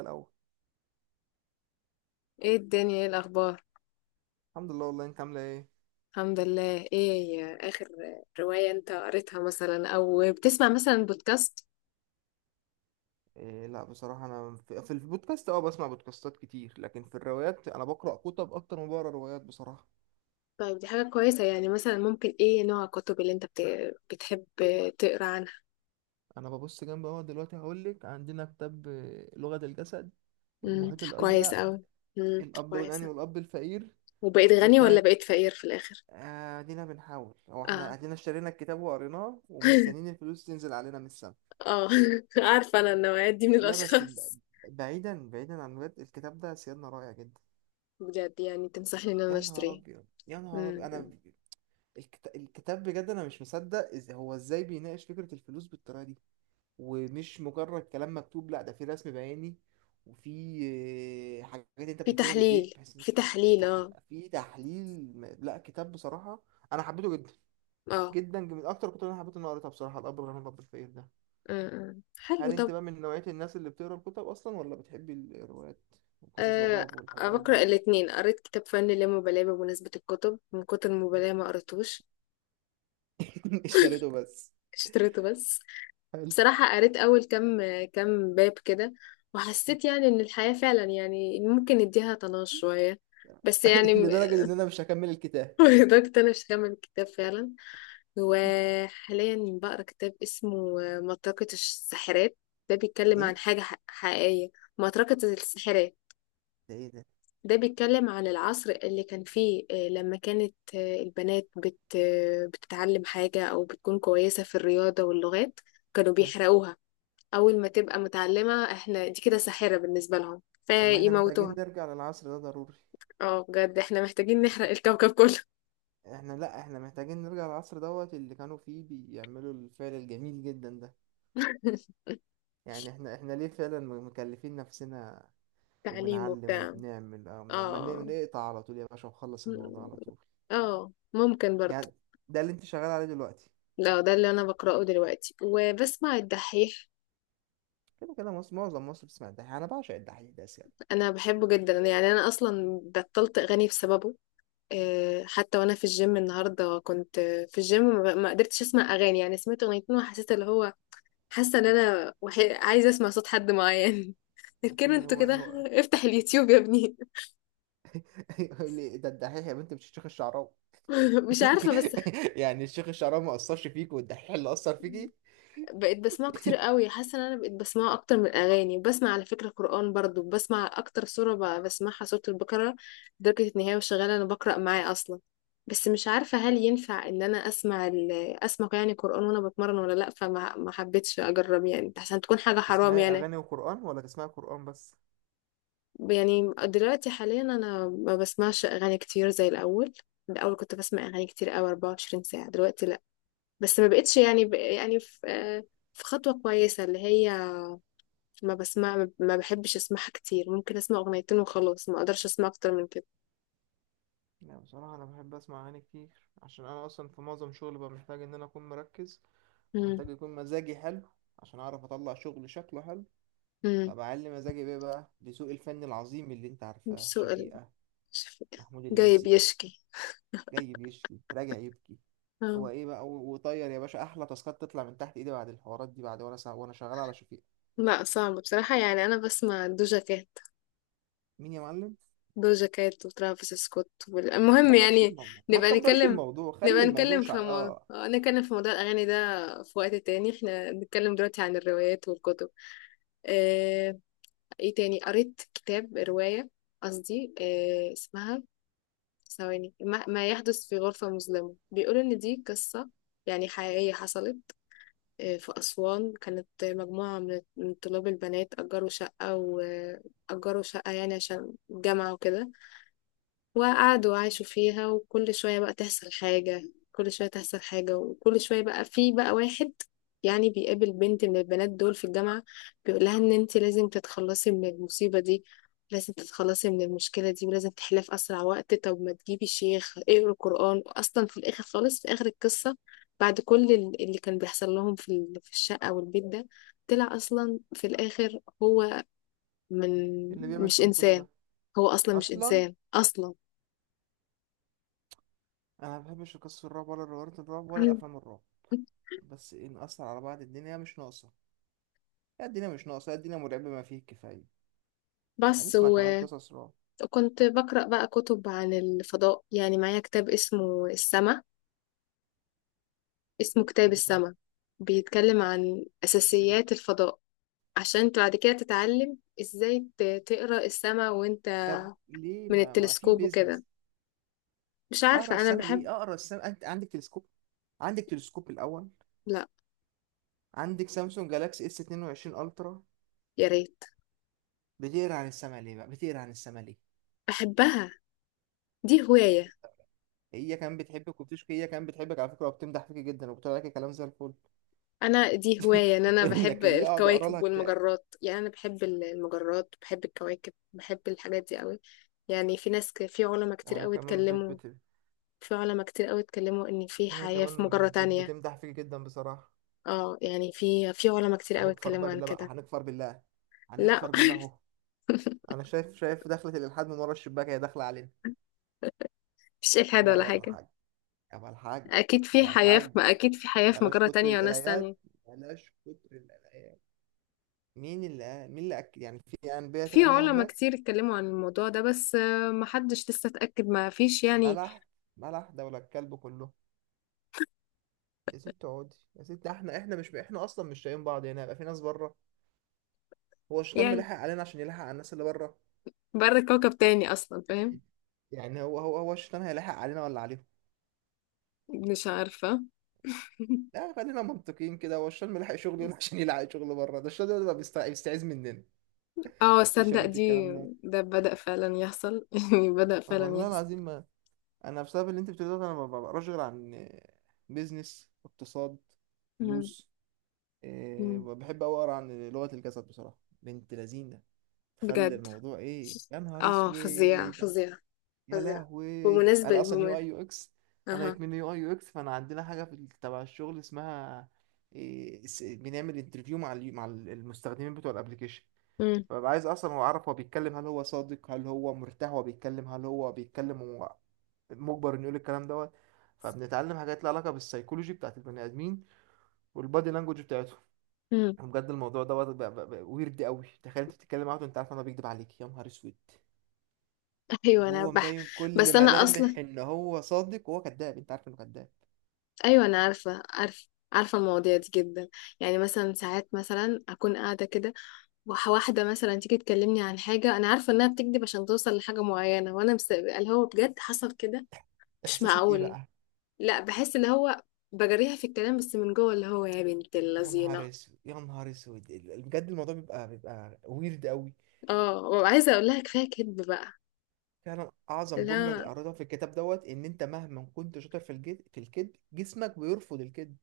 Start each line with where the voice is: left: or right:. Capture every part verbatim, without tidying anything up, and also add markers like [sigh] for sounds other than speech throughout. right: الاول.
left: ايه الدنيا، ايه الاخبار؟
right: الحمد لله، والله انت عامله ايه؟
left: الحمد لله. ايه اخر رواية انت قريتها مثلا، او بتسمع مثلا بودكاست؟
right: إيه، لا بصراحه انا في, في البودكاست اه بسمع بودكاستات كتير، لكن في الروايات انا بقرا كتب اكتر ما بقرا روايات بصراحه.
left: طيب، دي حاجة كويسة. يعني مثلا ممكن ايه نوع الكتب اللي انت بت... بتحب تقرا عنها؟
right: انا ببص جنب اهو دلوقتي هقول لك عندنا كتاب آه، لغه الجسد،
left: امم
right: المحيط
left: كويس
right: الازرق،
left: اوي. امم
right: الاب الغني
left: كويسة.
right: والاب الفقير
left: وبقيت غني ولا
right: التام.
left: بقيت فقير في الاخر؟
right: ادينا بنحاول، هو احنا
left: اه.
right: ادينا اشترينا الكتاب وقريناه ومستنيين
left: [laughs]
right: الفلوس تنزل علينا من السما.
left: اه. [laughs] عارفة انا النوعية دي من
right: لا بس ب-
left: الاشخاص.
right: بعيدا بعيدا عن الولاد، الكتاب ده سيادنا رائع جدا.
left: بجد؟ يعني تنصحني ان انا
right: يا نهار
left: اشتريه؟
right: ابيض يا نهار ابيض،
left: امم
right: انا الكت- الكتاب بجد انا مش مصدق إز- هو ازاي بيناقش فكرة الفلوس بالطريقة دي. ومش مجرد كلام مكتوب، لا ده في رسم بياني، وفي آه، حاجات انت
left: في
right: بتكتبها بايديك
left: تحليل
right: بحيث إن
left: في
right: في
left: تحليل
right: تح-
left: اه.
right: في تحليل م- لا كتاب بصراحة، انا حبيته جدا
left: اه.
right: جدا، من اكتر الكتب اللي انا حبيت ان أنا قريتها بصراحة، الاب الغني والاب الفقير ده.
left: امم حلو.
right: هل انت
left: طب،
right: بقى من نوعية الناس اللي بتقرا الكتب اصلا، ولا بتحبي الروايات وقصص
left: أه،
right: الرعب والحوارات دي؟
left: بقرأ الاتنين. قريت كتاب فن اللامبالاة. بمناسبة الكتب، من كتر المبالاة ما قريتهوش.
right: [laughs] اشتريته بس.
left: [laughs] اشتريته بس.
right: حلو.
left: بصراحة قريت أول كام كام باب كده، وحسيت يعني إن الحياة فعلا يعني ممكن نديها طناش شوية. بس يعني
right: [laughs]
left: م-
right: لدرجة ان انا مش هكمل الكتاب.
left: [laughs] لدرجة أنا مش هكمل الكتاب فعلا. وحاليا بقرا كتاب اسمه آه، مطرقة الساحرات. ده بيتكلم عن
right: ايه
left: حاجة ح- حقيقية. مطرقة الساحرات،
right: ده، ايه ده؟
left: ده بيتكلم عن العصر اللي كان فيه، آه، لما كانت آه، البنات بت آه، بتتعلم حاجة أو بتكون كويسة في الرياضة واللغات، كانوا
right: ها.
left: بيحرقوها. أول ما تبقى متعلمة احنا دي كده ساحرة بالنسبة لهم
right: طب ما احنا محتاجين
left: فيموتوها.
right: نرجع للعصر ده ضروري.
left: اه، بجد احنا محتاجين نحرق الكوكب كله.
right: احنا، لا احنا محتاجين نرجع للعصر دوت اللي كانوا فيه بيعملوا الفعل الجميل جدا ده.
left: [laughs]
right: يعني احنا احنا ليه فعلا م- مكلفين نفسنا
left: تعليم
right: وبنعلم
left: وبتاع.
right: وبنعمل؟ اه، ما ن-
left: اه.
right: نقطع على طول يا باشا وخلص الموضوع على طول.
left: اه، ممكن برضه.
right: يعني ده اللي انت شغال عليه دلوقتي؟
left: لا، ده اللي انا بقراه دلوقتي وبسمع الدحيح.
right: كده كده مصر، معظم مصر بتسمع الدحيح، انا بعشق الدحيح ده يعني.
left: انا بحبه جدا. يعني انا اصلا بطلت اغاني بسببه. آه، حتى وانا في الجيم النهارده كنت آه، في الجيم، ما ما قدرتش اسمع اغاني. يعني سمعت اغنيتين وحسيت اللي هو، حاسه ان انا وحي... عايزه اسمع صوت حد معين. [laughs] لكن
right: هي
left: انتوا
right: هو
left: كده،
right: هو
left: افتح اليوتيوب يا ابني.
right: [laughs] يقول لي ده الدحيح يا بنت، مش الشيخ الشعراوي.
left: [laughs]
right: [laughs]
left: مش عارفه، بس
right: يعني الشيخ الشعراوي ما اثرش فيك والدحيح اللي اثر فيكي؟
left: بقيت بسمعه كتير قوي. حاسه ان انا بقيت بسمعه اكتر من الاغاني. وبسمع على فكره قران برضو. بسمع اكتر سوره ب- بسمعها سوره البقره. لدرجه ان هي وشغاله انا بقرا معاه اصلا. بس مش عارفه هل ينفع ان انا اسمع ال... اسمع يعني قران وانا بتمرن ولا لا. فما ما حبيتش اجرب يعني، عشان تكون حاجه حرام
right: تسمعي
left: يعني
right: أغاني وقرآن ولا تسمعي قرآن بس؟
left: يعني دلوقتي حاليا انا ما بسمعش اغاني كتير زي الاول. الاول كنت بسمع اغاني كتير قوي اربعة وعشرين ساعه، دلوقتي لا. بس ما بقتش يعني ب... يعني في... في خطوه كويسه اللي هي، ما بسمع ما بحبش اسمعها كتير. ممكن اسمع اغنيتين وخلاص، ما اقدرش اسمع اكتر من كده.
right: لا بصراحة أنا بحب أسمع أغاني كتير. عشان أنا أصلا في معظم شغلي ببقى محتاج إن أنا أكون مركز
left: امم
right: ومحتاج يكون مزاجي حلو عشان أعرف أطلع شغل شكله حلو.
left: امم
right: فبعلي مزاجي بيه بقى لذوق الفن العظيم اللي أنت عارفاه،
left: سؤال،
right: شفيقة، محمود
left: جاي
right: الليثي،
left: بيشكي؟
right: جاي بيشكي راجع يبكي،
left: اه.
right: هو إيه بقى و- وطير يا باشا. أحلى تاسكات تطلع من تحت إيدي بعد الحوارات دي، بعد وأنا سا... وأنا شغال على شفيقة.
left: لا، صعب بصراحة. يعني انا بسمع دوجا كات،
right: مين يا معلم؟
left: دوجا كات وترافيس سكوت وال-
right: ما
left: المهم
right: تكبرش
left: يعني.
right: الموضوع، ما
left: نبقى
right: تكبرش
left: نتكلم
right: الموضوع، خلي
left: نبقى
right: الموضوع
left: نتكلم
right: شع...
left: في مو...
right: آه
left: آه، نتكلم في موضوع الأغاني ده في وقت تاني. احنا بنتكلم دلوقتي عن الروايات والكتب. اه... ايه تاني قريت كتاب رواية؟ قصدي اه... اسمها ثواني، ما, ما يحدث في غرفة مظلمة. بيقول إن دي قصة يعني حقيقية حصلت. آه، في أسوان كانت آه، مجموعة من من طلاب البنات أجروا شقة، وأجروا شقة يعني عشان الجامعة وكده، وقعدوا وعاشوا فيها. وكل شوية بقى تحصل حاجة، كل شوية تحصل حاجة. وكل شوية بقى في بقى واحد يعني بيقابل بنت من البنات دول في الجامعة، بيقول لها ان انت لازم تتخلصي من المصيبة دي، لازم تتخلصي من المشكلة دي ولازم تحلها في أسرع وقت. طب ما تجيبي شيخ اقري قرآن. أصلا في الآخر خالص، في آخر القصة، بعد كل ال- اللي كان بيحصل لهم في ال- في الشقة والبيت ده، طلع أصلا في الآخر هو من
right: اللي بيعمل
left: مش
right: فيهم كل ده
left: إنسان. هو أصلا مش
right: اصلا.
left: إنسان أصلا.
right: انا ما بحبش قصص الرعب ولا روايات الرعب ولا الافلام الرعب، عشان بس ايه نأثر على بعض، الدنيا مش ناقصه. يا الدنيا مش ناقصه يا الدنيا مرعبه ما فيه الكفايه،
left: بس
right: هنسمع كمان
left: و-
right: قصص رعب.
left: وكنت بقرأ بقى كتب عن الفضاء، يعني معايا كتاب اسمه السماء اسمه كتاب
right: مم.
left: السماء. بيتكلم عن
right: بس كده؟
left: أساسيات الفضاء، عشان انت بعد كده تتعلم ازاي ت- تقرأ السماء وانت
right: طب ليه
left: من
right: ما, ما في
left: التلسكوب وكده.
right: بيزنس
left: مش
right: اقرا
left: عارفة، انا
right: السنه؟
left: بحب.
right: ليه اقرا السنه؟ انت عندك تلسكوب؟ عندك تلسكوب الاول؟
left: لا،
right: عندك سامسونج جالاكسي اس اتنين وعشرين الترا؟
left: يا ريت.
right: بتقرا عن السما ليه بقى، بتقرا عن السما ليه؟
left: بحبها، دي هواية.
right: هي كمان بتحبك وبتشكي، هي كمان بتحبك على فكره وبتمدح فيك جدا وبتقول لك كلام زي الفل.
left: انا دي هواية، ان
right: [laughs]
left: انا بحب
right: انك اللي اقعد اقرا لها
left: الكواكب
right: كتاب.
left: والمجرات. يعني انا بحب ال- المجرات، بحب الكواكب، بحب الحاجات دي قوي. يعني في ناس ك- في علماء كتير
right: أنا
left: قوي
right: كمان بت
left: اتكلموا
right: بت
left: في علماء كتير قوي اتكلموا ان في
right: هي
left: حياة
right: كمان
left: في مجرة
right: بت-
left: تانية.
right: بتمدح فيك جدا بصراحة.
left: اه، يعني في في علماء كتير قوي
right: هنكفر
left: اتكلموا
right: بقى
left: عن
right: بالله بقى،
left: كده.
right: هنكفر بالله،
left: لا.
right: هنكفر بالله اهو. انا شايف، شايف دخلة الالحاد من ورا الشباك هي داخلة علينا.
left: [laughs] مش إلحاد
right: لا
left: ولا
right: يابا
left: حاجة.
right: الحاج، يابا الحاج،
left: اكيد في
right: يابا
left: حياة، في
right: الحاج،
left: ما اكيد في حياة في
right: بلاش
left: مجرة
right: كتر
left: تانية وناس تانية.
right: القرايات، بلاش كتر القرايات. مين اللي قال- مين اللي اكد يعني في انبياء
left: في
right: تانية
left: علماء
right: هناك؟
left: كتير اتكلموا عن الموضوع ده، بس آه، محدش لسه اتأكد، ما فيش يعني.
right: ملح، ملح دولة الكلب كله. يا ست اقعدي يا ست، احنا احنا مش احنا اصلا مش شايفين بعض هنا، يبقى في ناس بره؟ هو الشيطان
left: يعني
right: بيلحق علينا عشان يلحق على الناس اللي بره؟
left: بره كوكب تاني اصلا، فاهم؟
right: يعني هو هو هو الشيطان هيلحق علينا ولا عليهم؟
left: مش عارفة. [laughs]
right: لا خلينا منطقيين كده، هو الشام لحق شغل هنا؟ [laughs] عشان يلحق شغل بره؟ ده الشام ده بيبقى بيستع- بيستعيذ مننا.
left: اه،
right: مفيش يا
left: صدق
right: بنت
left: دي.
right: الكلام ده،
left: ده بدأ فعلا يحصل. [laughs] يعني بدأ فعلا
right: والله
left: يحصل.
right: العظيم ما انا بسبب اللي انت بتقوله ده انا ما بقراش غير عن بيزنس، اقتصاد،
left: مم.
right: فلوس. إيه،
left: مم.
right: بحب أوي اقرا عن لغة الجسد بصراحة، بنت لذينة تخلي
left: بجد؟
right: الموضوع ايه، يا نهار
left: اه، فظيع
right: اسود.
left: فظيع
right: يا
left: فظيعة.
right: لهوي.
left: بمناسبة
right: انا اصلا يو
left: بمناسبة
right: اي يو اكس، انا
left: اها.
right: من يو اي يو اكس، فانا عندنا حاجه في ال- تبع الشغل اسمها إيه س- بنعمل انترفيو مع ال- مع ال- المستخدمين بتوع الابليكيشن.
left: امم
right: فببقى عايز اصلا اعرف هو بيتكلم، هل هو صادق، هل هو مرتاح وهو بيتكلم، هل هو بيتكلم وهو مجبر انه يقول الكلام دوت. فبنتعلم حاجات لها علاقه بالسيكولوجي بتاعت البني ادمين والبادي لانجوج بتاعتهم.
left: امم
right: وبجد الموضوع دوت بقى ويرد قوي، تخيل انت بتتكلم معاه وانت عارف ان هو بيكذب عليك، يا نهار اسود.
left: [laughs] ايوه، انا
right: وهو
left: بح
right: مبين كل
left: بس انا اصلا،
right: ملامح ان هو صادق وهو كذاب، انت عارف انه كذاب.
left: ايوه انا عارفة، عارفة عارفة المواضيع دي جدا. يعني مثلا ساعات مثلا اكون قاعدة كده، وح- واحدة مثلا تيجي تكلمني عن حاجة انا عارفة انها بتكذب عشان توصل لحاجة معينة، وانا مس... اللي هو بجد حصل كده، مش
right: احساسك ايه
left: معقول.
right: بقى؟
left: لا، بحس اللي هو، بجريها في الكلام بس من جوه اللي هو يا بنت
right: يا
left: اللذينة.
right: نهار اسود يا نهار اسود، ال- بجد الموضوع بيبقى بيبقى ويرد قوي.
left: اه، وعايزة اقول لها كفاية كذب بقى.
right: فعلا اعظم جمله
left: لا.
right: قريتها في الكتاب دوت ان انت مهما كنت شاطر في الجد في الكذب، جسمك بيرفض الكذب.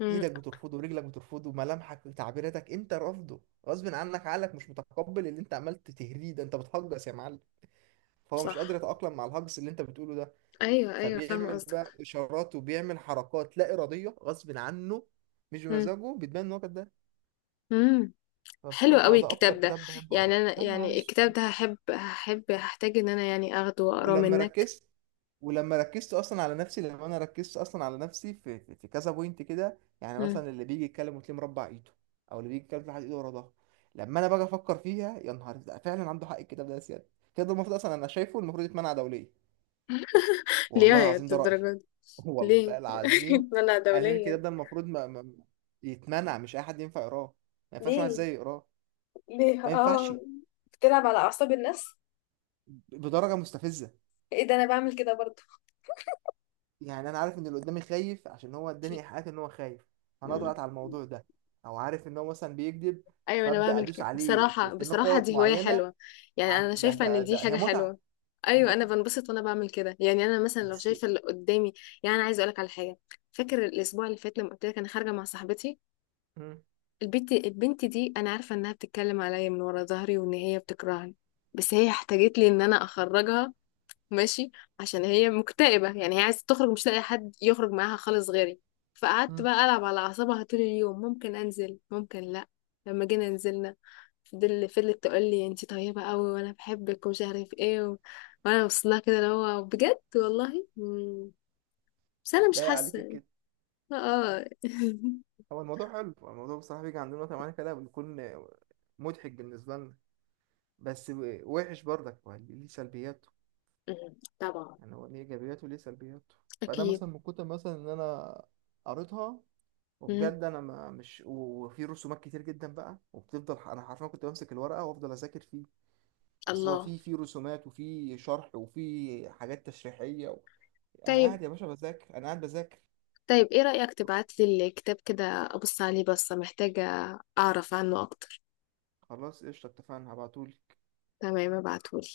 left: امم
right: ايدك بترفضه ورجلك بترفضه، ملامحك وتعبيراتك انت رافضه، غصب عنك، عقلك مش متقبل اللي انت عملت تهريه ده، انت بتهجس يا معلم. فهو مش
left: صح.
right: قادر يتأقلم مع الهجس اللي انت بتقوله ده،
left: ايوه، ايوه، فاهمة
right: فبيعمل
left: قصدك.
right: بقى اشارات وبيعمل حركات لا اراديه غصب عنه، مش بمزاجه، بتبان ان هو كده.
left: امم حلو
right: فبصراحه
left: قوي
right: ده اكتر
left: الكتاب ده.
right: كتاب بحب اقراه،
left: يعني انا،
right: يا نهار
left: يعني الكتاب
right: اسود.
left: ده هحب هحب هحتاج ان انا يعني اخده واقراه
right: ولما
left: منك.
right: ركزت ولما ركزت اصلا على نفسي، لما انا ركزت اصلا على نفسي في في, في, كذا بوينت كده، يعني
left: مم.
right: مثلا اللي بيجي يتكلم وتلاقيه مربع ايده، او اللي بيجي يتكلم تلاقي ايده ورا ظهره. لما انا باجي افكر فيها، يا نهار ده فعلا عنده حق الكتاب ده. يا سيادة الكتاب ده المفروض اصلا، انا شايفه المفروض يتمنع دوليا،
left: ليه
right: والله
left: يا
right: العظيم ده رأيي.
left: الدرجة دي؟
right: [laughs]
left: ليه؟
right: والله العظيم
left: [laughs] منع
right: انا شايف
left: دوليا؟
right: الكتاب ده المفروض ما... ما... يتمنع، مش اي حد ينفع يقراه، ما ينفعش واحد
left: ليه؟
right: زيي يقراه.
left: ليه؟
right: ما ينفعش،
left: اه. بتلعب على اعصاب الناس.
right: بدرجه مستفزه.
left: ايه ده، انا بعمل كده برضه؟
right: يعني انا عارف ان اللي قدامي خايف، عشان هو اداني ايحاءات ان هو خايف، انا
left: مم.
right: اضغط على الموضوع ده. او عارف ان هو مثلا بيكذب،
left: ايوه، انا
right: فابدا
left: بعمل
right: ادوس
left: كده.
right: عليه في
left: بصراحة،
right: في
left: بصراحة
right: نقاط
left: دي هواية
right: معينه.
left: حلوة. يعني
right: ع-
left: انا
right: ده
left: شايفة
right: ده
left: ان دي
right: ده
left: حاجة
right: هي متعه،
left: حلوة.
right: هي
left: ايوه، انا
right: متعه
left: بنبسط وانا بعمل كده. يعني انا مثلا لو
right: بس.
left: شايفة اللي قدامي، يعني انا عايزة اقولك على حاجة. فاكر الاسبوع اللي فات لما قلت لك انا خارجة مع صاحبتي؟
right: مم.
left: البنت البنت دي انا عارفه انها بتتكلم عليا من ورا ظهري، وان هي بتكرهني. بس هي احتاجت لي ان انا اخرجها. ماشي، عشان هي مكتئبه، يعني هي عايزه تخرج، مش لاقي حد يخرج معاها خالص غيري. فقعدت
right: مم.
left: بقى العب على اعصابها طول اليوم، ممكن انزل ممكن لا. لما جينا نزلنا، فضل فضلت تقول لي انت طيبه قوي وانا بحبك ومش عارف ايه و... وانا وصلها كده اللي هو بجد والله. مم. بس انا مش
right: لا عليك
left: حاسه.
right: كده.
left: اه. [laughs]
right: هو الموضوع حلو، هو الموضوع بصراحه بيجي عندنا وقت معينه كده بنكون مضحك بالنسبه لنا، بس و- وحش برضك، ما ليه، ليه سلبياته.
left: مم. طبعا.
right: يعني هو ليه ايجابياته وليه سلبياته. فده
left: اكيد.
right: مثلا من كتر مثلا ان انا قريتها،
left: مم.
right: وبجد انا ما مش و- وفي رسومات كتير جدا بقى، وبتفضل ح- انا حرفيا كنت بمسك الورقه وافضل اذاكر فيه. اصل هو
left: الله.
right: في في رسومات وفي شرح وفي حاجات تشريحيه و... انا
left: طيب،
right: قاعد يا باشا بذاكر، انا قاعد بذاكر.
left: طيب ايه رأيك تبعت لي الكتاب كده، ابص عليه، بس محتاجة اعرف عنه اكتر.
right: خلاص قشطه، اتفقنا، هبعتولي.
left: تمام، ابعتهولي.